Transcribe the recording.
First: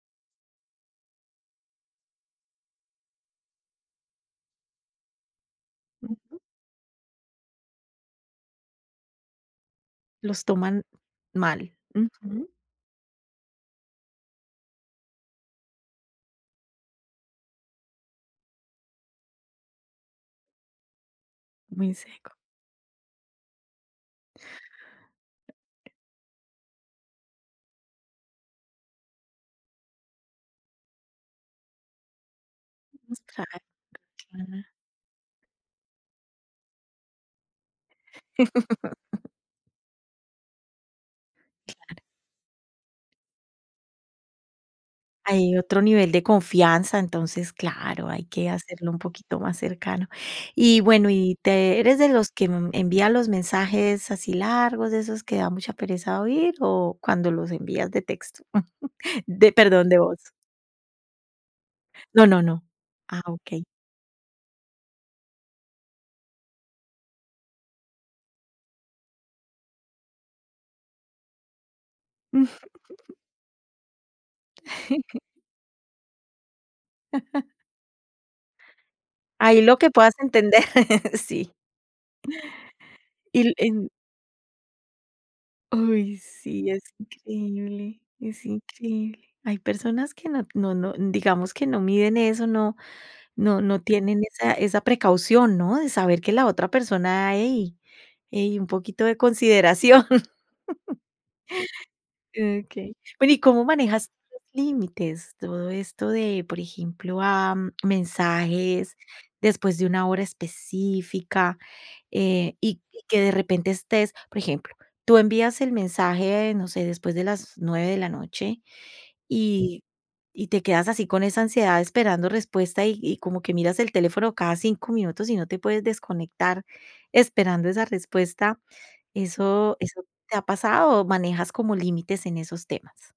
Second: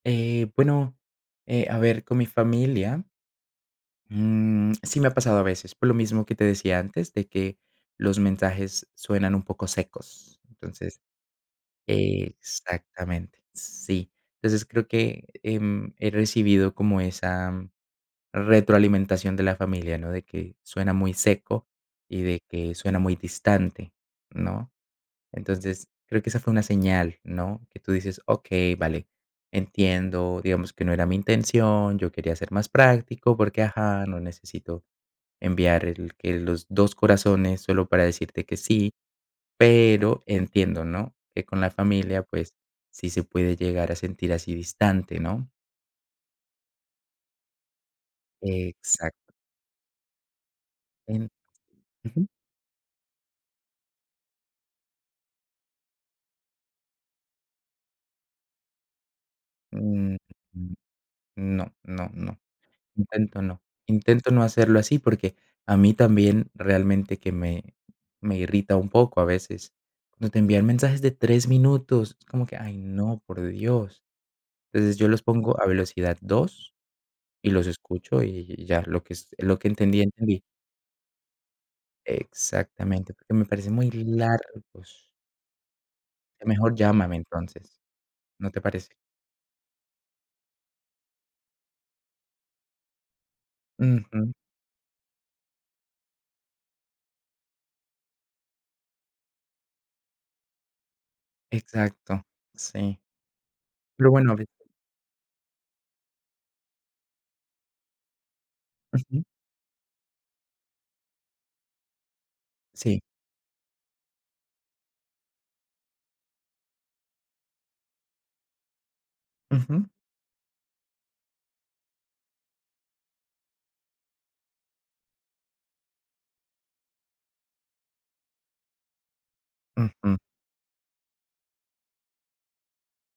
Eh, bueno, eh, a ver, con mi familia, mm, sí me ha pasado a veces, por lo mismo que Ujú. te decía antes, de que, los mensajes suenan un poco secos, Los toman, entonces. mal. Ujú. Exactamente, sí. Entonces creo que, em, he recibido como esa, retroalimentación de la familia, ¿no? De que, suena muy seco Muy y seco. de que suena muy distante, ¿no? Entonces, creo que esa fue una señal, ¿no? Que tú dices: "Okey, vale, entiendo, digamos que no era mi intención, yo quería ser más práctico, Mostrar. porque, ajá, no [unintelligible] necesito enviar el que los dos corazones solo para decirte que sí. Pero entiendo, ¿no? Que con la Claro. familia, pues, sí se puede llegar a sentir así distante, ¿no?". Hay otro nivel de confianza, entonces, claro, hay que hacerlo un Exacto. poquito más cercano. Y bueno, En y te ¿Eres de ujú. los que, mm, envía los mensajes así largos, de esos que da mucha pereza oír, o cuando los envías de texto, de perdón, de Mm, voz? no, no, No, no. no, no. Ah, Intento no, okey. intento no hacerlo así, porque, a mí también, realmente, que me, me irrita un poco a veces. Cuando te envían mensajes de 3 minutos, es como que: "Ay, no, por Dios". Entonces yo los pongo a velocidad 2 y los escucho, y y ya, lo que es lo Ahí, que lo que entendí, puedas entendí. entender, sí. Exactamente, porque Y me el parecen en muy largos. Oy, sí, Mejor es llámame, entonces, increíble, es ¿no te parece? increíble. Hay personas que no no no, digamos que no miden eso, no, no no tienen Ujú. esa esa precaución, ¿no? De saber que la otra persona: "Hey, hey un poquito de consideración". Exacto. Okey. Sí, Bueno, ¿y cómo lo manejas bueno los de límites? Todo esto de, por ejemplo, am, mensajes Ujú. después de una hora específica, eh, y Sí. que de repente estés, por ejemplo, tú envías el mensaje, no sé, después de las 9 de la noche, y, Ujú. y te quedas así con esa ansiedad esperando respuesta y y como que miras el teléfono cada 5 minutos y no te puedes desconectar, esperando esa respuesta, ¿eso, eso Ujú. te ha pasado o manejas como límites en esos temas?